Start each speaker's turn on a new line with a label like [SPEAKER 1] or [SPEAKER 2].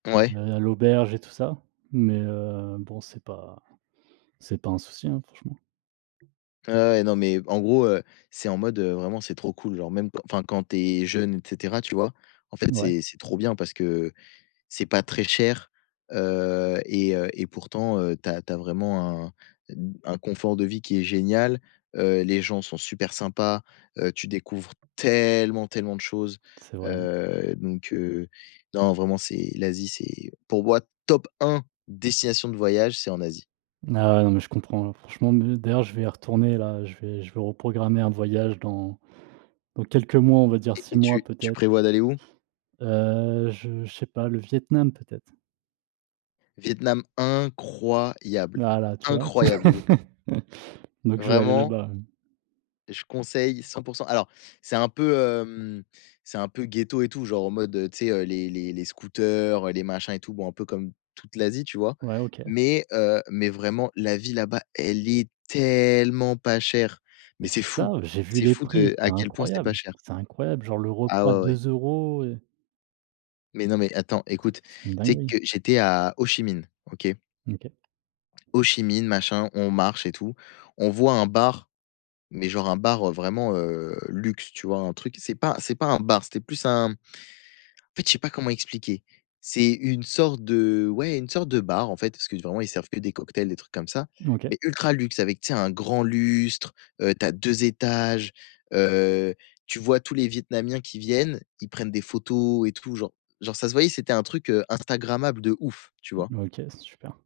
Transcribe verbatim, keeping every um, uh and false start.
[SPEAKER 1] Heu, on
[SPEAKER 2] Ouais.
[SPEAKER 1] est aller à l'auberge et tout ça mais heu, bon, c'est pas c'est pas un souci, hein, franchement.
[SPEAKER 2] Ouais, ouais, non, mais en gros, heu, c'est en mode, heu, vraiment c'est trop cool, genre même quand enfin quand tu es jeune et cetera, tu vois, en fait,
[SPEAKER 1] Mouais.
[SPEAKER 2] c'est c'est trop bien parce que c'est pas très cher, heu, et heu, et pourtant, heu, tu as tu as vraiment un d un confort de vie qui est génial, heu, les gens sont super sympas, heu, tu découvres tellement, tellement de choses,
[SPEAKER 1] C'est vrai mmh.
[SPEAKER 2] heu, donc heu, non vraiment c'est l'Asie, c'est pour moi top un destination de voyage, c'est en Asie.
[SPEAKER 1] Ah non, mais je comprends, franchement me d'ailleurs, je vais y retourner là, je vais je vais reprogrammer un voyage dans dans quelques mois, on va dire
[SPEAKER 2] Et
[SPEAKER 1] six
[SPEAKER 2] et
[SPEAKER 1] mois
[SPEAKER 2] tu tu
[SPEAKER 1] peut-être.
[SPEAKER 2] prévois d'aller où?
[SPEAKER 1] Heu, je je sais pas, le Vietnam peut-être.
[SPEAKER 2] Vietnam incroyable!
[SPEAKER 1] Voilà, tu vois?
[SPEAKER 2] Incroyable le Vietnam!
[SPEAKER 1] Donc je vais aller
[SPEAKER 2] Vraiment.
[SPEAKER 1] là-bas, mmh.
[SPEAKER 2] Je conseille cent pour cent. Alors c'est un peu, hem, c'est un peu ghetto et tout genre, en mode, tu sais, heu, les les les scooters, heu, les machins et tout bon, un peu comme toute l'Asie, tu vois?
[SPEAKER 1] Ouais, OK.
[SPEAKER 2] Mais heu, mais vraiment, la vie là-bas elle est tellement pas chère, mais
[SPEAKER 1] Mais
[SPEAKER 2] c'est
[SPEAKER 1] c'est
[SPEAKER 2] fou,
[SPEAKER 1] ça, j'ai vu
[SPEAKER 2] c'est
[SPEAKER 1] les
[SPEAKER 2] fou
[SPEAKER 1] prix,
[SPEAKER 2] de
[SPEAKER 1] c'est
[SPEAKER 2] à quel point c'est pas
[SPEAKER 1] incroyable,
[SPEAKER 2] cher.
[SPEAKER 1] c'est incroyable, genre le
[SPEAKER 2] Ah
[SPEAKER 1] repas
[SPEAKER 2] ouais, ouais.
[SPEAKER 1] deux euros et
[SPEAKER 2] Mais non, mais attends
[SPEAKER 1] C
[SPEAKER 2] écoute,
[SPEAKER 1] c'est une
[SPEAKER 2] tu sais
[SPEAKER 1] dinguerie.
[SPEAKER 2] que j'étais à Hô-Chi-Minh. OK?
[SPEAKER 1] OK.
[SPEAKER 2] Hô-Chi-Minh, machin, on marche et tout, on voit un bar, mais genre un bar, heu, vraiment, heu, luxe, tu vois, un truc, c'est pas c'est pas un bar, c'était plus un en fait, je sais pas comment expliquer, c'est une sorte de ouais, une sorte de bar, en fait, parce que vraiment ils servent que des cocktails, des trucs comme ça,
[SPEAKER 1] OK.
[SPEAKER 2] mais ultra luxe avec, tu sais, un grand lustre, heu, tu as deux étages, heu, tu vois, tous les vietnamiens qui viennent, ils prennent des photos et tout, genre genre ça se voyait, c'était un truc, heu, instagrammable de ouf, tu vois?
[SPEAKER 1] Mmh OK, super.